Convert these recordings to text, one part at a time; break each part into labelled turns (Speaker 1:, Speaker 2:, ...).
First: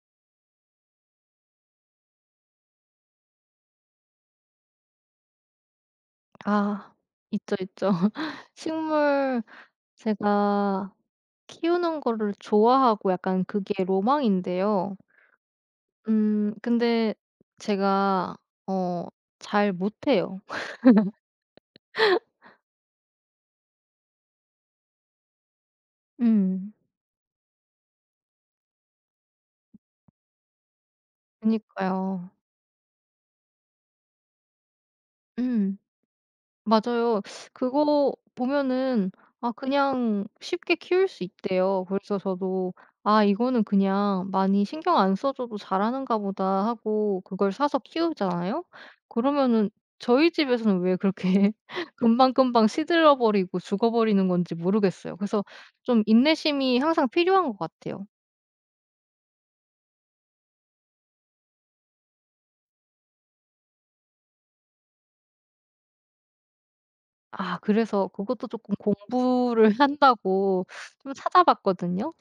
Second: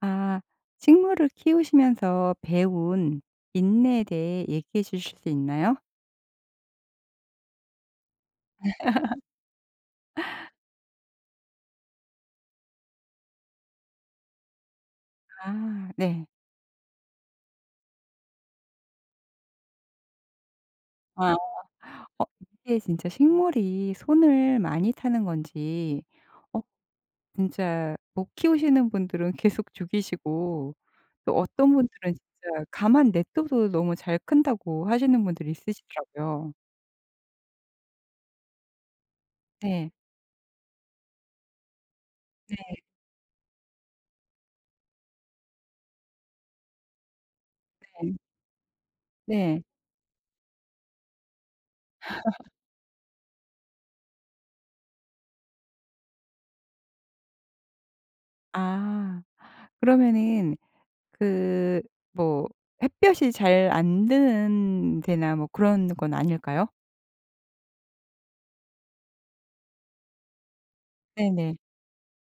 Speaker 1: 아, 식물을 키우시면서 배운 인내에 대해 얘기해 주실 수 있나요?
Speaker 2: 아, 있죠, 있죠. 식물 제가 키우는 거를 좋아하고 약간 그게 로망인데요.
Speaker 1: 아 네.
Speaker 2: 근데 제가 어 잘 못해요.
Speaker 1: 아. 어 이게 진짜 식물이 손을 많이 타는 건지, 어
Speaker 2: 음.
Speaker 1: 진짜 못 키우시는 분들은 계속 죽이시고 또 어떤 분들은
Speaker 2: 그니까요.
Speaker 1: 진짜 가만 냅둬도 너무 잘 큰다고 하시는 분들이
Speaker 2: 음.
Speaker 1: 있으시더라고요.
Speaker 2: 맞아요. 그거 보면은 아,
Speaker 1: 네.
Speaker 2: 그냥 쉽게 키울 수 있대요. 그래서 저도
Speaker 1: 네
Speaker 2: '아, 이거는 그냥 많이 신경 안 써 줘도 잘하는가 보다.' 하고 그걸 사서
Speaker 1: 네.
Speaker 2: 키우잖아요.
Speaker 1: 네.
Speaker 2: 그러면은 저희 집에서는 왜 그렇게 금방금방 시들어 버리고 죽어 버리는 건지 모르겠어요. 그래서 좀 인내심이 항상 필요한 것 같아요.
Speaker 1: 아 그러면은, 그, 뭐 햇볕이 잘 안 드는 데나 뭐 그런 건 아닐까요?
Speaker 2: 아, 그래서 그것도 조금 공부를 한다고 좀
Speaker 1: 네네.
Speaker 2: 찾아봤거든요.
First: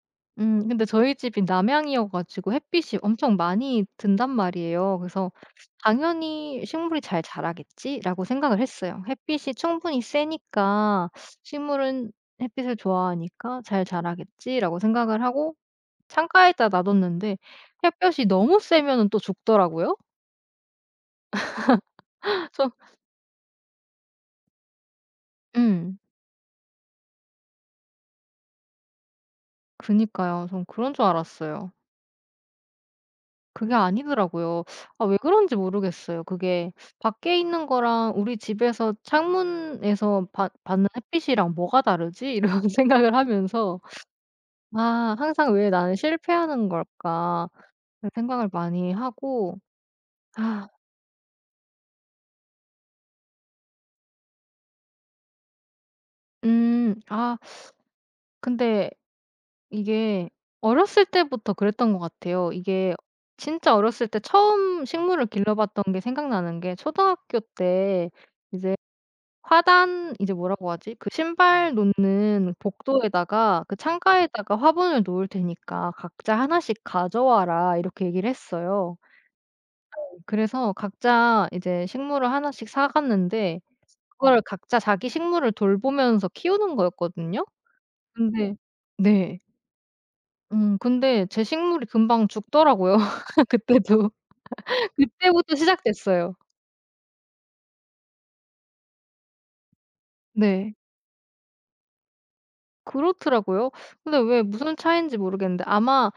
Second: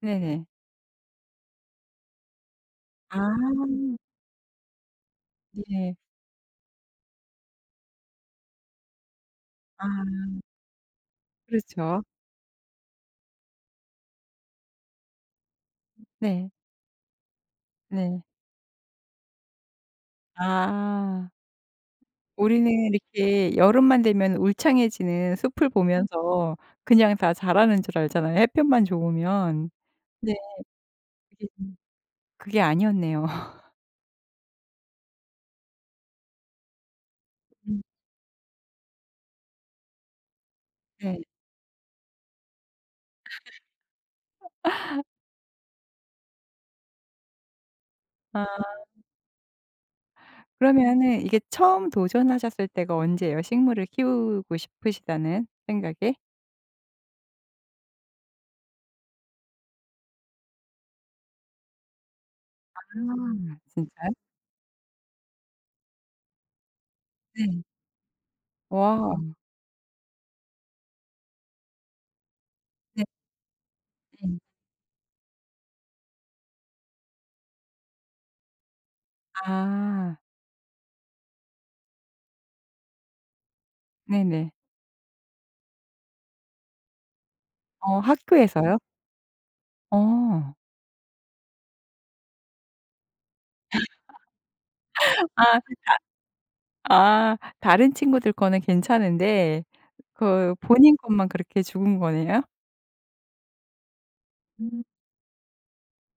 Speaker 1: 네네.
Speaker 2: 근데 저희 집이 남향이어 가지고 햇빛이 엄청
Speaker 1: 아.
Speaker 2: 많이 든단 말이에요. 그래서
Speaker 1: 네.
Speaker 2: '당연히 식물이 잘 자라겠지.'라고 생각을 했어요. 햇빛이
Speaker 1: 아
Speaker 2: 충분히 세니까
Speaker 1: 그렇죠.
Speaker 2: 식물은 햇빛을 좋아하니까 '잘 자라겠지.'라고 생각을 하고
Speaker 1: 네.
Speaker 2: 창가에다 놔뒀는데
Speaker 1: 네.
Speaker 2: 햇볕이 너무 세면은 또 죽더라고요.
Speaker 1: 아. 우리는
Speaker 2: 저.
Speaker 1: 이렇게 여름만 되면 울창해지는 숲을
Speaker 2: 음.
Speaker 1: 보면서 그냥 다 자라는 줄 알잖아요, 햇볕만 좋으면. 네.
Speaker 2: 그니까요. 전 그런 줄
Speaker 1: 그게
Speaker 2: 알았어요.
Speaker 1: 좀, 그게 아니었네요.
Speaker 2: 그게 아니더라고요. 아, 왜 그런지 모르겠어요. 그게 밖에 있는
Speaker 1: 음.
Speaker 2: 거랑 우리 집에서 창문에서 받 받는
Speaker 1: 네.
Speaker 2: 햇빛이랑 '뭐가 다르지?' 이런 생각을 하면서 '아, 항상 왜 나는 실패하는 걸까?' 이런
Speaker 1: 아
Speaker 2: 생각을 많이 하고 아.
Speaker 1: 그러면은 이게 처음 도전하셨을 때가 언제예요? 식물을 키우고 싶으시다는 생각에?
Speaker 2: 음. 아 근데 이게 어렸을 때부터 그랬던 것 같아요. 이게
Speaker 1: 아
Speaker 2: 진짜 어렸을
Speaker 1: 진짜요?
Speaker 2: 때 처음 식물을 길러봤던 게 생각나는 게 초등학교
Speaker 1: 네.
Speaker 2: 때 이제
Speaker 1: 와.
Speaker 2: 화단, 이제 뭐라고 하지? 그 신발 놓는 복도에다가 그
Speaker 1: 네네.
Speaker 2: 창가에다가 화분을 놓을 테니까 "각자 하나씩 가져와라." 이렇게 얘기를 했어요.
Speaker 1: 아.
Speaker 2: 그래서 각자 이제 식물을 하나씩 사 갔는데 그거를
Speaker 1: 네네.
Speaker 2: 각자 자기 식물을 돌보면서 키우는 거였거든요.
Speaker 1: 어
Speaker 2: 근데
Speaker 1: 학교에서요?
Speaker 2: 네.
Speaker 1: 어.
Speaker 2: 근데 제 식물이 금방 죽더라고요 그때도. 그때부터
Speaker 1: 아,
Speaker 2: 시작됐어요.
Speaker 1: 아 다른 친구들 거는 괜찮은데 그
Speaker 2: 네.
Speaker 1: 본인 것만 그렇게 죽은 거네요?
Speaker 2: 그렇더라고요. 근데 왜 무슨
Speaker 1: 음
Speaker 2: 차이인지 모르겠는데 아마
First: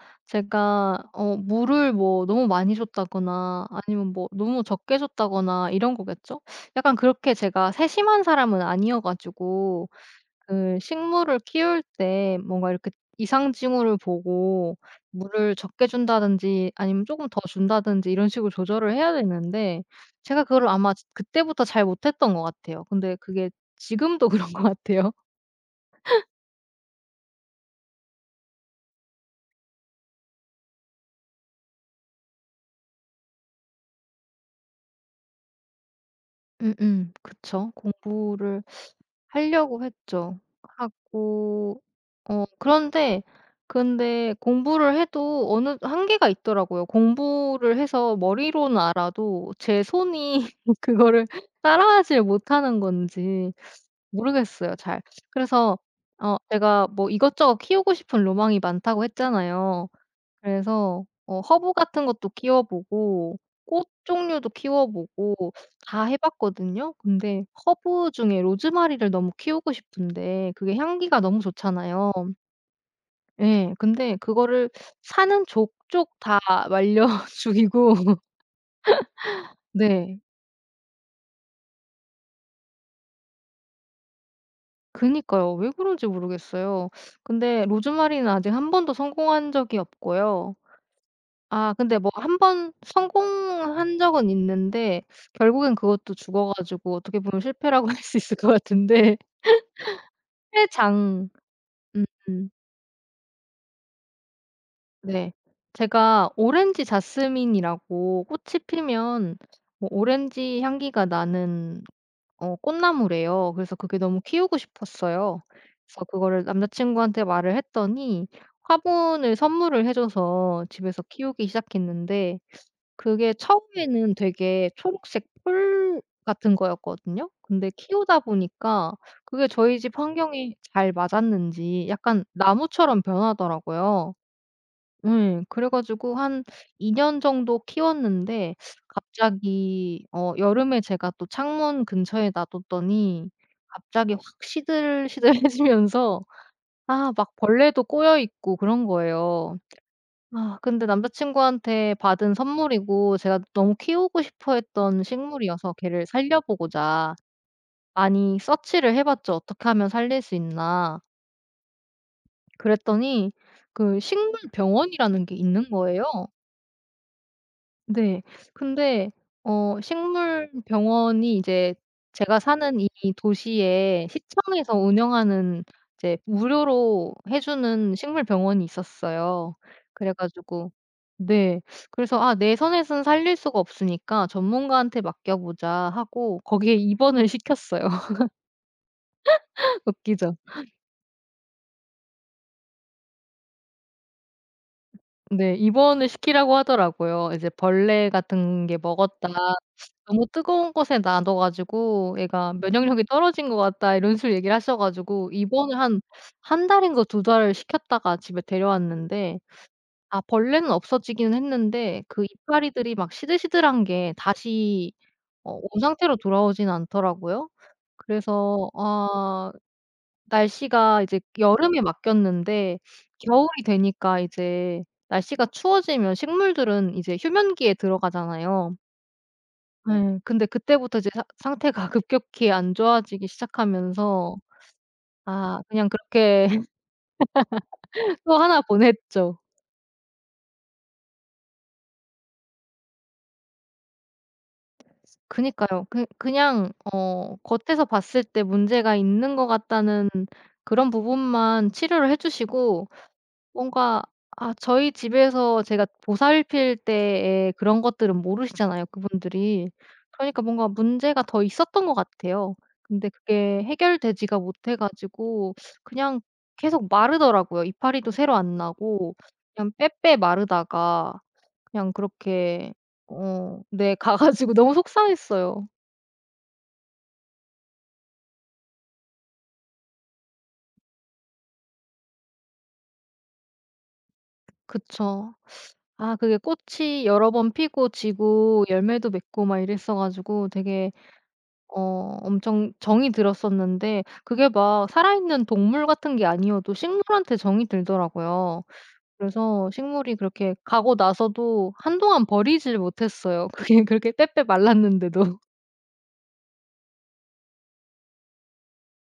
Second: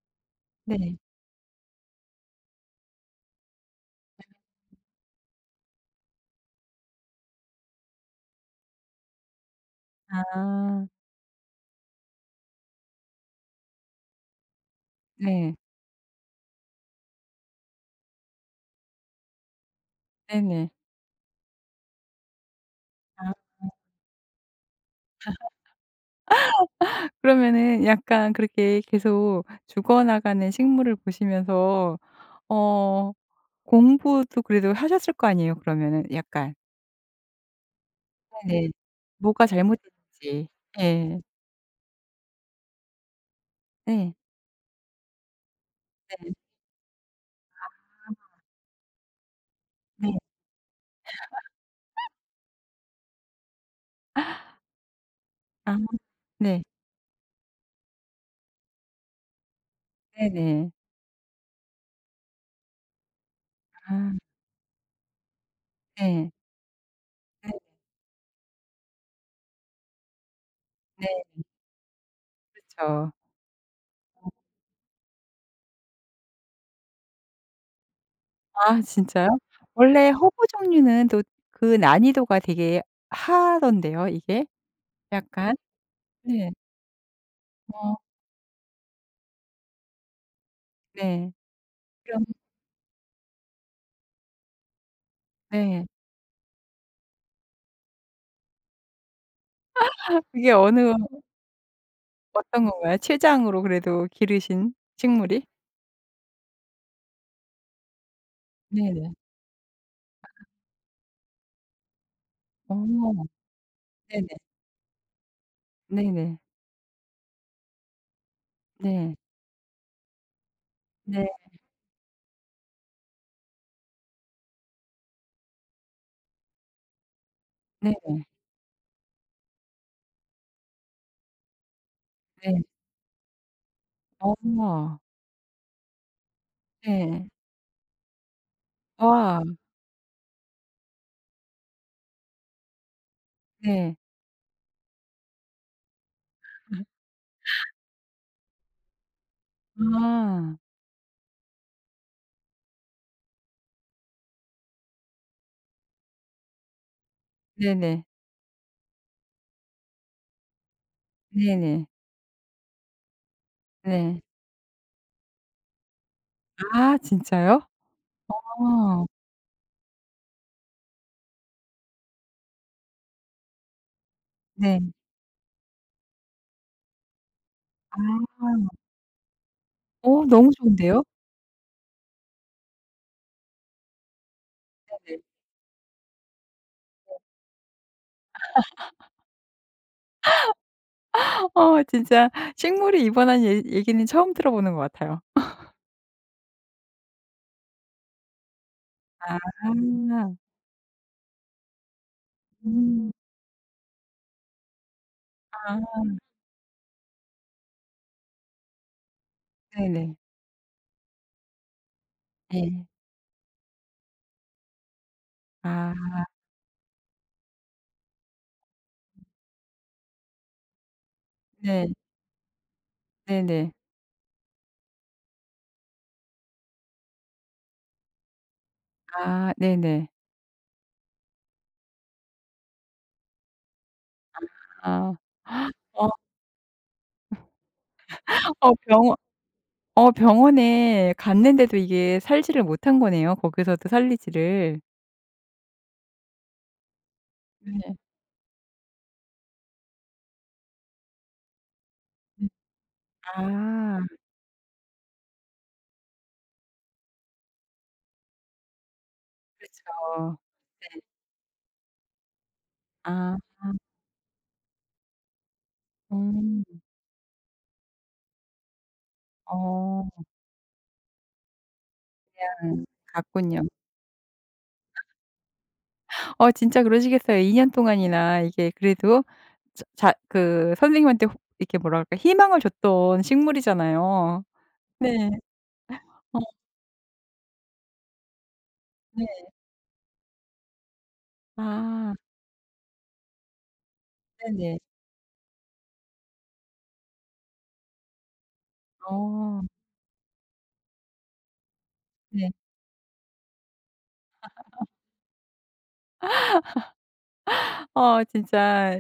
Speaker 1: 네.
Speaker 2: 제가 물을 뭐 너무 많이 줬다거나 아니면 뭐 너무 적게 줬다거나 이런 거겠죠? 약간 그렇게 제가 세심한 사람은 아니어 가지고 그
Speaker 1: 아.
Speaker 2: 식물을 키울 때 뭔가 이렇게 이상징후를 보고
Speaker 1: 네.
Speaker 2: 물을 적게 준다든지 아니면 쪼금 더 준다든지 이런 식으로 조절을 해야 되는데 제가 그걸
Speaker 1: 네네.
Speaker 2: 아마 그때부터 잘 못했던 것 같아요. 근데
Speaker 1: 아.
Speaker 2: 그게 지금도 그런 것 같아요.
Speaker 1: 그러면은 약간 그렇게 계속 죽어나가는 식물을 보시면서, 어 공부도 그래도 하셨을 거 아니에요, 그러면은 약간.
Speaker 2: 음음. 그쵸. 공부를
Speaker 1: 네네. 뭐가
Speaker 2: 하려고 했죠.
Speaker 1: 잘못됐는지. 예.
Speaker 2: 하고 그런데
Speaker 1: 네.
Speaker 2: 근데 공부를 해도 어느 한계가
Speaker 1: 네.
Speaker 2: 있더라고요. 공부를 해서 머리로는 알아도 제
Speaker 1: 네.
Speaker 2: 손이 그거를 따라하질 못하는 건지 모르겠어요 잘. 그래서
Speaker 1: 아 네.
Speaker 2: 제가 뭐 이것저것 키우고 싶은 로망이 많다고 했잖아요.
Speaker 1: 네네.
Speaker 2: 그래서 허브 같은 것도 키워 보고 꽃
Speaker 1: 아
Speaker 2: 종류도 키워 보고 다 해
Speaker 1: 네.
Speaker 2: 봤거든요. 근데 허브 중에 로즈마리를 너무 키우고 싶은데 그게 향기가 너무
Speaker 1: 네네.
Speaker 2: 좋잖아요.
Speaker 1: 그쵸.
Speaker 2: 예. 근데 그거를 사는 족족 다 말려 죽이고.
Speaker 1: 아 진짜요? 원래
Speaker 2: 네.
Speaker 1: 허브 종류는 또 그 난이도가 되게 하던데요 이게?
Speaker 2: 그니까요.
Speaker 1: 약간.
Speaker 2: 왜 그런지
Speaker 1: 네.
Speaker 2: 모르겠어요. 근데
Speaker 1: 어
Speaker 2: 로즈마리는 아직 한 번도 성공한 적이 없고요.
Speaker 1: 네.
Speaker 2: 아 근데 뭐
Speaker 1: 그럼
Speaker 2: 한 번 성공한 적은 있는데 결국엔
Speaker 1: 네.
Speaker 2: 그것도 죽어 가지고 어떻게 보면 실패라고 할 수 있을 것 같은데
Speaker 1: 그게 어느,
Speaker 2: 회장 음음.
Speaker 1: 어떤 건가요? 최장으로 그래도 기르신
Speaker 2: 네.
Speaker 1: 식물이?
Speaker 2: 제가 오렌지 자스민이라고 꽃이
Speaker 1: 네네.
Speaker 2: 피면 뭐 오렌지 향기가 나는
Speaker 1: 어.
Speaker 2: 꽃나무래요. 그래서 그게 너무
Speaker 1: 네네.
Speaker 2: 키우고 싶었어요. 그래서
Speaker 1: 네네.
Speaker 2: 그거를 남자 친구한테 말을 했더니
Speaker 1: 네.
Speaker 2: 화분을 선물을 해 줘서 집에서
Speaker 1: 네.
Speaker 2: 키우기 시작했는데 그게 처음에는 되게 초록색 풀 같은 거였거든요. 근데 키우다
Speaker 1: 네네.
Speaker 2: 보니까 그게 저희 집 환경에 잘 맞았는지 약간
Speaker 1: 네.
Speaker 2: 나무처럼 변하더라고요.
Speaker 1: 어.
Speaker 2: 예. 그래 가지고 한 2년
Speaker 1: 네.
Speaker 2: 정도 키웠는데
Speaker 1: 와.
Speaker 2: 갑자기 여름에 제가 또 창문 근처에 놔뒀더니
Speaker 1: 네.
Speaker 2: 갑자기 확 시들시들해지면서 아 막 벌레도 꼬여 있고 그런 거예요.
Speaker 1: 아.
Speaker 2: 아 근데 남자 친구한테 받은 선물이고 제가 너무 키우고 싶어 했던 식물이어서 걔를 살려보고자
Speaker 1: 네네.
Speaker 2: 많이 서치를 해 봤죠. '어떻게 하면 살릴 수 있나.'
Speaker 1: 네네.
Speaker 2: 그랬더니 그
Speaker 1: 네.
Speaker 2: 식물 병원이라는 게 있는 거예요.
Speaker 1: 아 진짜요?
Speaker 2: 네.
Speaker 1: 어.
Speaker 2: 근데 식물 병원이 이제 제가 사는 이 도시에 시청에서
Speaker 1: 네.
Speaker 2: 운영하는 이제 무료로 해 주는 식물 병원이
Speaker 1: 아.
Speaker 2: 있었어요. 그래
Speaker 1: 어 너무
Speaker 2: 가지고
Speaker 1: 좋은데요?
Speaker 2: 네. 그래서 '아, 내 선에서는 살릴 수가 없으니까 전문가한테
Speaker 1: 네네.
Speaker 2: 맡겨 보자.' 하고 거기에 입원을 시켰어요. 웃기죠?
Speaker 1: 어 진짜 식물이 입원한 얘 얘기는 처음 들어보는 것 같아요.
Speaker 2: 네. 입원을 시키라고 하더라고요. 이제 "벌레 같은 게 먹었다.
Speaker 1: 아.
Speaker 2: 너무 뜨거운 곳에 놔둬 가지고 애가 면역력이
Speaker 1: 음.
Speaker 2: 떨어진 것 같다." 이런 식으로 얘기를 하셔 가지고 입원을
Speaker 1: 아
Speaker 2: 한 한 달인가 두 달을 시켰다가 집에 데려왔는데
Speaker 1: 네네.
Speaker 2: 아 벌레는 없어지기는 했는데 그
Speaker 1: 예.
Speaker 2: 이파리들이 막 시들시들한 게 다시 온 상태로
Speaker 1: 아.
Speaker 2: 돌아오진 않더라고요. 그래서 아, 날씨가 이제 여름에
Speaker 1: 네.
Speaker 2: 맡겼는데 겨울이
Speaker 1: 네네.
Speaker 2: 되니까 이제 날씨가 추워지면 식물들은 이제 휴면기에 들어가잖아요.
Speaker 1: 아 네네.
Speaker 2: 예. 근데 그때부터 이제 사 상태가 급격히 안 좋아지기 시작하면서
Speaker 1: 아.
Speaker 2: 아, 그냥
Speaker 1: 어
Speaker 2: 그렇게 또 하나
Speaker 1: 어 병원
Speaker 2: 보냈죠.
Speaker 1: 병원에 갔는데도 이게 살지를 못한 거네요. 거기서도 살리지를.
Speaker 2: 그니까요. 그냥 겉에서
Speaker 1: 네.
Speaker 2: 봤을 때 문제가 있는 것 같다는 그런 부분만 치료를 해
Speaker 1: 네.
Speaker 2: 주시고
Speaker 1: 아.
Speaker 2: 뭔가 아, 저희 집에서 제가 보살필 때의 그런 것들은 모르시잖아요, 그분들이.
Speaker 1: 그렇죠.
Speaker 2: 그러니까 뭔가
Speaker 1: 네.
Speaker 2: 문제가 더 있었던 것 같아요. 근데
Speaker 1: 아.
Speaker 2: 그게 해결되지가 못해 가지고 그냥
Speaker 1: 음.
Speaker 2: 계속 마르더라고요. 이파리도 새로 안 나고 그냥
Speaker 1: 어.
Speaker 2: 빼빼 마르다가 그냥 그렇게
Speaker 1: 그냥 갔군요.
Speaker 2: 네 가 가지고 너무 속상했어요.
Speaker 1: 어 진짜 그러시겠어요. 2년 동안이나 이게 그래도, 자 그 선생님한테 혹 이렇게 뭐라 그럴까 희망을 줬던 식물이잖아요. 네.
Speaker 2: 그쵸. 아 그게
Speaker 1: 어
Speaker 2: 꽃이 여러 번 피고 지고 열매도
Speaker 1: 네.
Speaker 2: 맺고 막 이랬어 가지고 되게
Speaker 1: 아
Speaker 2: 엄청 정이 들었었는데 그게
Speaker 1: 네네.
Speaker 2: 막 살아있는 동물 같은 게 아니어도 식물한테 정이 들더라고요.
Speaker 1: 어
Speaker 2: 그래서 식물이 그렇게 가고 나서도 한동안
Speaker 1: 네.
Speaker 2: 버리질 못했어요. 그게 그렇게 빼빼 말랐는데도.
Speaker 1: 어 진짜,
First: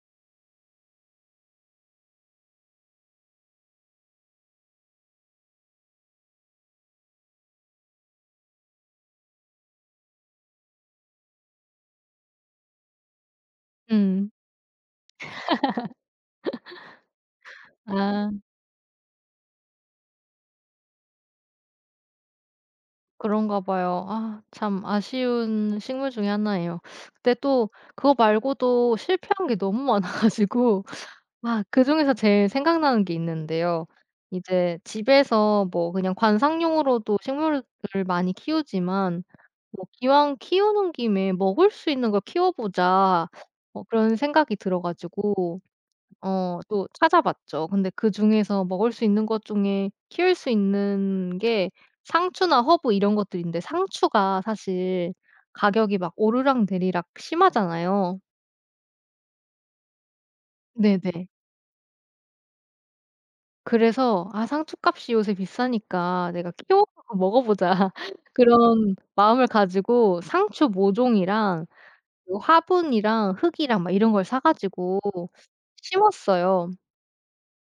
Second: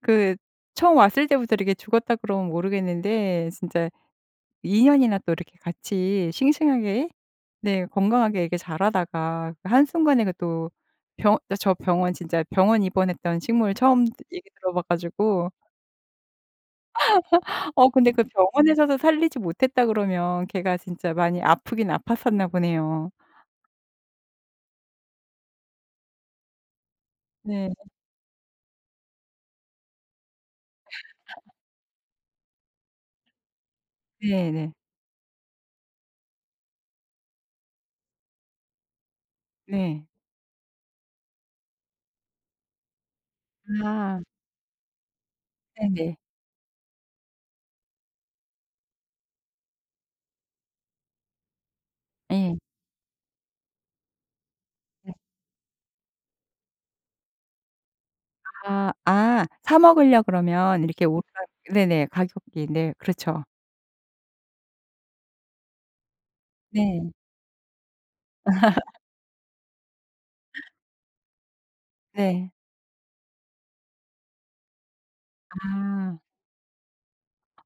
Speaker 1: 그, 처음 왔을 때부터 이렇게 죽었다 그러면 모르겠는데 진짜 2 년이나 또 이렇게 같이 싱싱하게, 네 건강하게 이렇게 자라다가 그 한순간에 그 또 병 저 병원 진짜 병원 입원했던 식물 처음
Speaker 2: 음.
Speaker 1: 얘기 들어 봐 가지고. 어 근데 그
Speaker 2: 아,
Speaker 1: 병원에서도 살리지 못했다 그러면 걔가 진짜 많이 아프긴 아팠었나 보네요.
Speaker 2: 그런가 봐요. 아 참 아쉬운 식물 중에 하나예요. 근데 또
Speaker 1: 네.
Speaker 2: 그거 말고도 실패한 게 너무 많아 가지고 아, 그중에서 제일 생각나는 게 있는데요.
Speaker 1: 네 네.
Speaker 2: 이제 집에서 뭐 그냥 관상용으로도 식물을 많이 키우지만 뭐
Speaker 1: 네.
Speaker 2: '기왕 키우는 김에 먹을 수 있는 걸 키워 보자.' 그런
Speaker 1: 아
Speaker 2: 생각이 들어 가지고
Speaker 1: 네네.
Speaker 2: 또 찾아봤죠. 근데 그중에서 먹을 수 있는 것 중에 키울 수 있는 게
Speaker 1: 예.
Speaker 2: 상추나 허브 이런 것들인데 상추가 사실 가격이 막 오르락내리락 심하잖아요.
Speaker 1: 아, 아 사 먹으려 그러면 이렇게 오르락,
Speaker 2: 네네.
Speaker 1: 네네 가격이. 네 그렇죠.
Speaker 2: 그래서 '아, 상추값이 요새 비싸니까 내가 키워
Speaker 1: 네.
Speaker 2: 갖고 먹어 보자.' 그런 마음을 가지고 상추 모종이랑 그
Speaker 1: 네.
Speaker 2: 화분이랑 흙이랑 막 이런 걸 사 가지고
Speaker 1: 아.
Speaker 2: 심었어요.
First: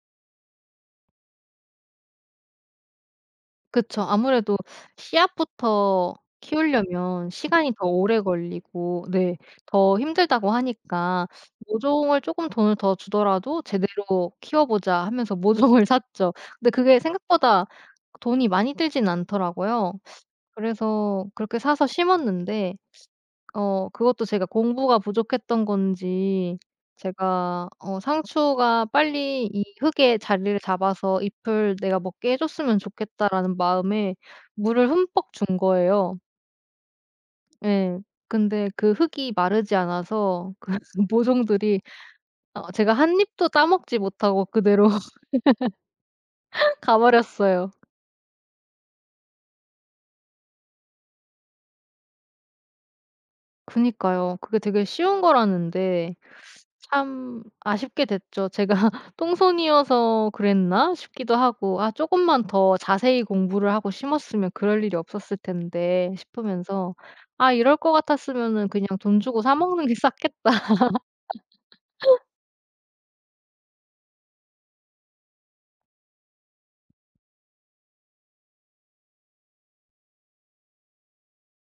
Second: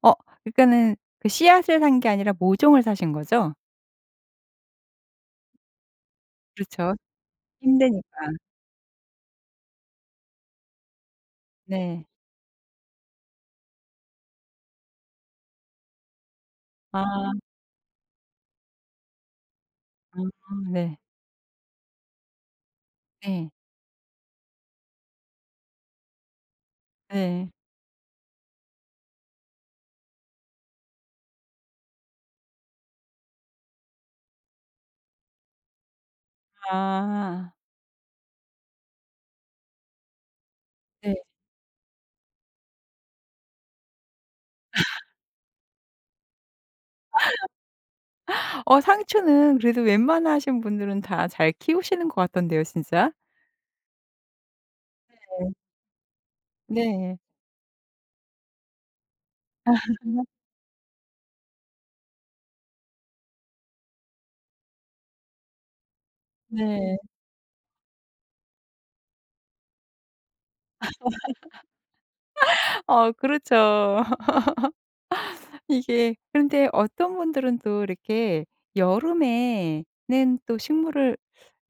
Speaker 1: 어 그러니까는 그 씨앗을 산게 아니라 모종을 사신 거죠?
Speaker 2: 그쵸. 아무래도 씨앗부터
Speaker 1: 그렇죠.
Speaker 2: 키우려면 시간이 더 오래
Speaker 1: 힘드니까.
Speaker 2: 걸리고 네 더 힘들다고 하니까
Speaker 1: 네.
Speaker 2: 모종을 쪼끔 돈을 더 주더라도 '제대로 키워 보자.' 하면서 모종을 샀죠. 근데 그게
Speaker 1: 아.
Speaker 2: 생각보다 돈이 많이 들진 않더라고요.
Speaker 1: 아 네.
Speaker 2: 그래서 그렇게 사서 심었는데
Speaker 1: 네.
Speaker 2: 그것도 제가 공부가 부족했던 건지
Speaker 1: 네.
Speaker 2: 제가 상추가 빨리 이 흙에 자리를 잡아서 '잎을 내가 먹게 해 줬으면 좋겠다.'라는 마음에 물을 흠뻑 준 거예요.
Speaker 1: 아.
Speaker 2: 예. 근데 그 흙이 마르지 않아서 그
Speaker 1: 네.
Speaker 2: 모종들이 제가 한 입도 따 먹지 못하고 그대로 가 버렸어요.
Speaker 1: 어 상추는 그래도 웬만하신 분들은 다 잘 키우시는 것 같던데요 진짜.
Speaker 2: 그니까요. 그게 되게 쉬운
Speaker 1: 네.
Speaker 2: 거라는데
Speaker 1: 네.
Speaker 2: 참 아쉽게 됐죠. 제가 '똥손이어서 그랬나?' 싶기도 하고 '아, 조금만 더 자세히 공부를 하고 심었으면 그럴 일이 없었을 텐데.' 싶으면서
Speaker 1: 네.
Speaker 2: '아, 이럴 것 같았으면은 그냥 돈 주고 사 먹는 게 쌌겠다.'
Speaker 1: 어 그렇죠. 이게 그런데 어떤 분들은 또 이렇게 여름에는, 또 식물을,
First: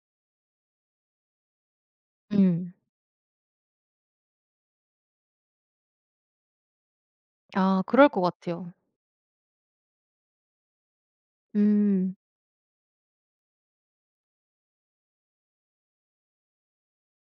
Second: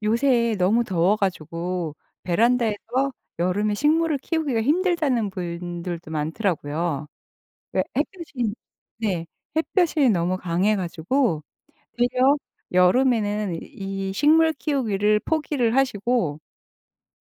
Speaker 1: 요새 너무 더워 가지고
Speaker 2: 음.
Speaker 1: 베란다에서 여름에 식물을 키우기가 힘들다는 분들도 많더라고요.
Speaker 2: 아
Speaker 1: 왜
Speaker 2: 그럴 것
Speaker 1: 햇볕이,
Speaker 2: 같아요.
Speaker 1: 네. 햇볕이 너무 강해 가지고
Speaker 2: 음.
Speaker 1: 되려 여름에는 이 식물 키우기를 포기를 하시고,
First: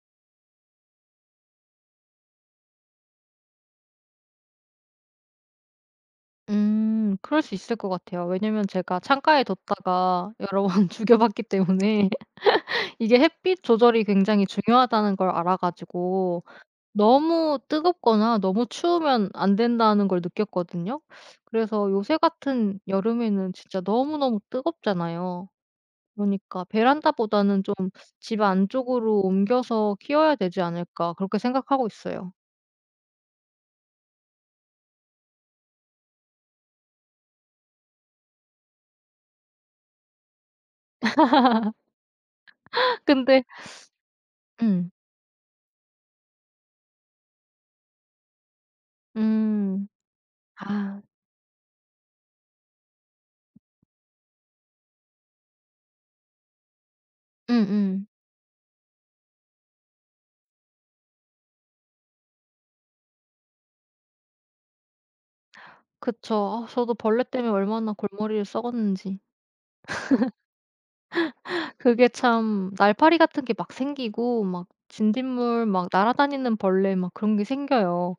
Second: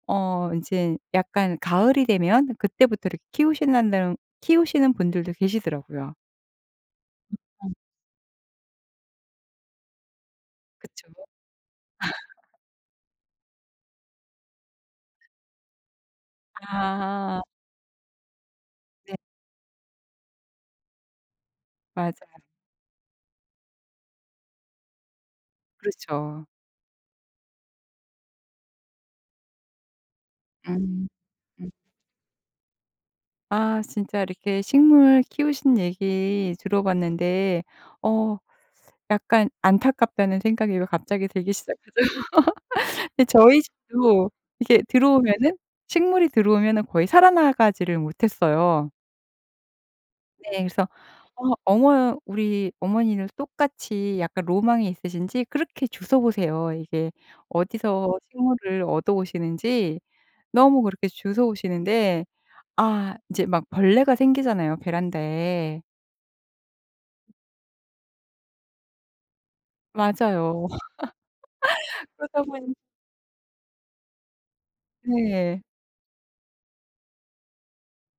Speaker 1: 어 이제 약간 가을이 되면 그때부터 이렇게 키우신다는 키우시는 분들도 계시더라고요.
Speaker 2: 음. 그럴 수
Speaker 1: 어.
Speaker 2: 있을 것 같아요. 왜냐면 제가 창가에 뒀다가 여러 번
Speaker 1: 그쵸.
Speaker 2: 죽여 봤기 때문에 이게 햇빛 조절이 굉장히 중요하다는 걸 알아 가지고
Speaker 1: 아.
Speaker 2: 너무 뜨겁거나 너무
Speaker 1: 네.
Speaker 2: 추우면 안 된다는 걸 느꼈거든요. 그래서 요새
Speaker 1: 맞아요.
Speaker 2: 같은 여름에는 진짜 너무너무 뜨겁잖아요.
Speaker 1: 그렇죠.
Speaker 2: 그러니까 '베란다보다는 좀 집 안쪽으로 옮겨서 키워야 되지
Speaker 1: 음.
Speaker 2: 않을까.' 그렇게
Speaker 1: 음.
Speaker 2: 생각하고 있어요.
Speaker 1: 아 진짜 이렇게 식물 키우신 얘기 들어봤는데, 어 약간 안타깝다는 생각이 왜 갑자기 들기 시작하죠? 근데
Speaker 2: 근데
Speaker 1: 저희 집도 이게
Speaker 2: 음.
Speaker 1: 들어오면은, 식물이 들어오면은 거의 살아나가지를 못했어요.
Speaker 2: 음.
Speaker 1: 네. 그래서,
Speaker 2: 아.
Speaker 1: 어 어머 우리 어머니는 똑같이 약간 로망이 있으신지 그렇게 주워 보세요. 이게
Speaker 2: 음음.
Speaker 1: 어디서 식물을 얻어 오시는지 너무 그렇게 주워 오시는데, 아 이제 막 벌레가 생기잖아요 베란다에.
Speaker 2: 그쵸. 아 저도 벌레 때문에 얼마나 골머리를 썩었는지.
Speaker 1: 맞아요.
Speaker 2: 그게
Speaker 1: 그러다
Speaker 2: 참
Speaker 1: 보니,
Speaker 2: 날파리 같은 게 막 생기고 막
Speaker 1: 네.
Speaker 2: 진딧물 막 날아다니는 벌레 막 그런 게 생겨요.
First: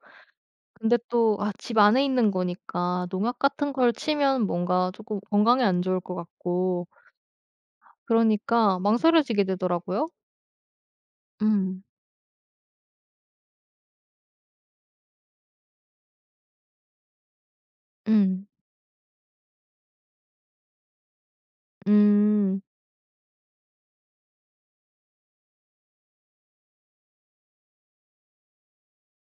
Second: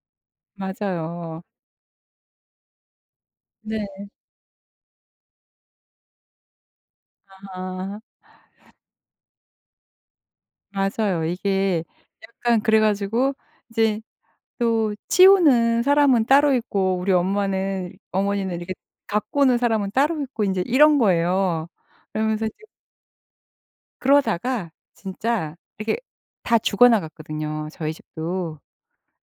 Speaker 2: 근데 또
Speaker 1: 맞아요.
Speaker 2: 아 집 안에 있는 거니까 농약 같은 걸
Speaker 1: 네.
Speaker 2: 치면 뭔가 쪼끔 건강에 안 좋을 것 같고
Speaker 1: 아
Speaker 2: 그러니까 망설여지게 되더라고요.
Speaker 1: 맞아요.
Speaker 2: 음.
Speaker 1: 이게 약간 그래 가지고 이제, 또 치우는 사람은 따로 있고 우리 엄마는
Speaker 2: 음.
Speaker 1: 어머니는 이렇게 갖고 오는 사람은 따로 있고 이제 이런 거예요. 그러면서 이제,
Speaker 2: 음.
Speaker 1: 그러다가 진짜 이렇게 다 죽어 나갔거든요, 저희 집도.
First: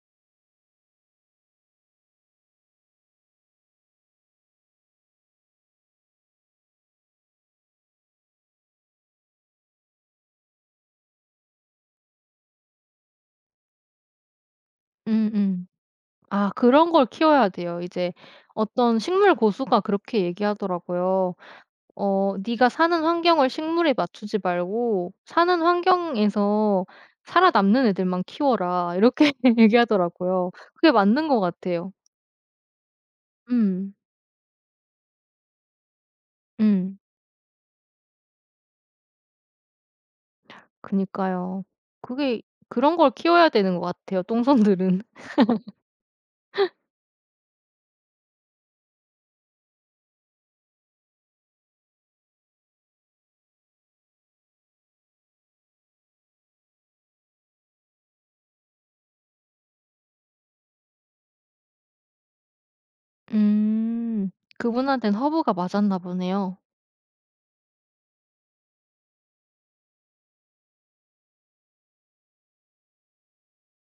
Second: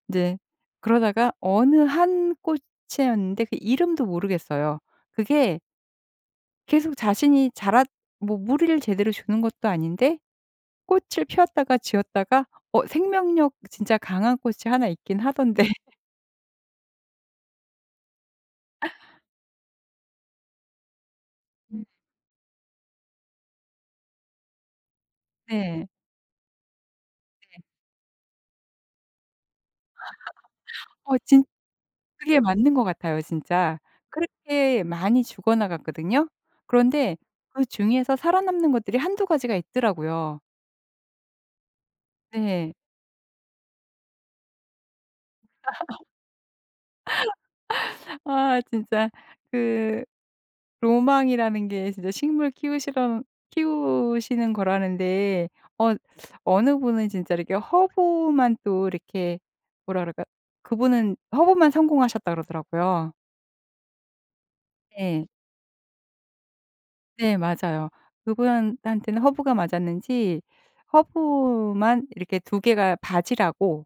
Speaker 1: 이제 그러다가 어느 한 꽃이었는데 그 이름도 모르겠어요. 그게 계속 자신이 자라 뭐 무리를 제대로 주는 것도 아닌데 꽃을 피웠다가 지었다가, 어 생명력 진짜 강한 꽃이 하나 있긴 하던데.
Speaker 2: 음음. 아 그런 걸 키워야 돼요. 이제 어떤 식물 고수가 그렇게 얘기하더라고요. 어 "네가 사는 환경을 식물에 맞추지 말고 사는
Speaker 1: 네.
Speaker 2: 환경에서
Speaker 1: 네.
Speaker 2: 살아남는 애들만 키워라." 이렇게 얘기하더라고요. 그게
Speaker 1: 어
Speaker 2: 맞는 것
Speaker 1: 진
Speaker 2: 같아요.
Speaker 1: 그게 맞는 것 같아요 진짜.
Speaker 2: 음.
Speaker 1: 그렇게 많이 죽어 나갔거든요.
Speaker 2: 음.
Speaker 1: 그런데 그중에서 살아남는 것들이 한두 가지가 있더라고요.
Speaker 2: 그니까요. 그게
Speaker 1: 네.
Speaker 2: 그런 걸 키워야 되는 것 같아요 똥손들은.
Speaker 1: 아 진짜, 그, 로망이라는 게 진짜 식물 키우시런 키우시는 거라는데, 어 어느 분은 진짜 이렇게 허브만 또 이렇게 뭐라 그럴까? 그분은 허브만 성공하셨다 그러더라고요.
Speaker 2: 음. 그분한테는
Speaker 1: 네.
Speaker 2: 허브가 맞았나 보네요.
Speaker 1: 네 맞아요. 그분한테는 허브가 맞았는지 허브만 이렇게 두 개가 바지라고,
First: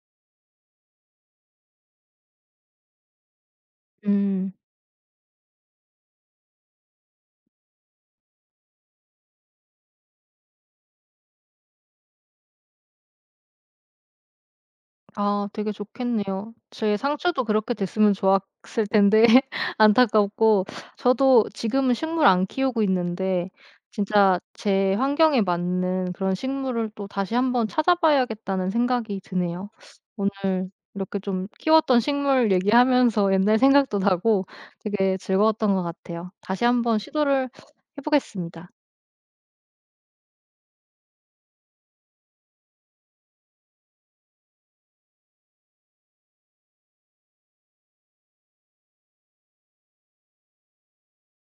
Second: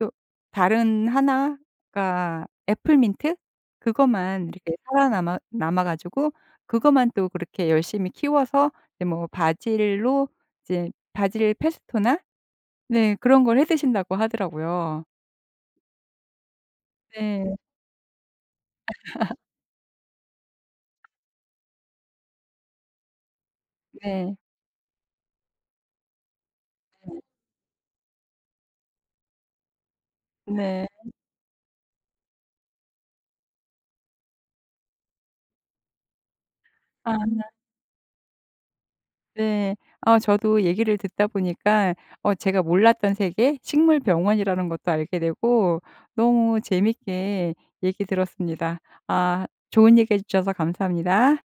Speaker 1: 또 다른 하나가 애플민트? 그거만
Speaker 2: 음.
Speaker 1: 이렇게 살아남아 남아 가지고 그거만 또 그렇게 열심히 키워서 이제 뭐 바질로, 이제 바질 페스토나 네 그런 걸 해 드신다고 하더라고요.
Speaker 2: 아 되게 좋겠네요. 제 상추도
Speaker 1: 네.
Speaker 2: 그렇게 됐으면 좋았을 텐데 안타깝고 저도 지금은 식물 안 키우고 있는데
Speaker 1: 네.
Speaker 2: 진짜 제 환경에 맞는 그런 식물을 또 다시 한번 찾아봐야겠다는 생각이 드네요. 오늘
Speaker 1: 네.
Speaker 2: 이렇게 좀 키웠던 식물 얘기하면서 옛날 생각도 나고 되게 즐거웠던 것 같아요. 다시 한번
Speaker 1: 아
Speaker 2: 시도를 해 보겠습니다.
Speaker 1: 네. 아 저도 얘기를 듣다 보니까, 어 제가 몰랐던 세계 식물 병원이라는 것도 알게 되고 너무 재밌게 얘기 들었습니다. 아 좋은 얘기 해 주셔서 감사합니다.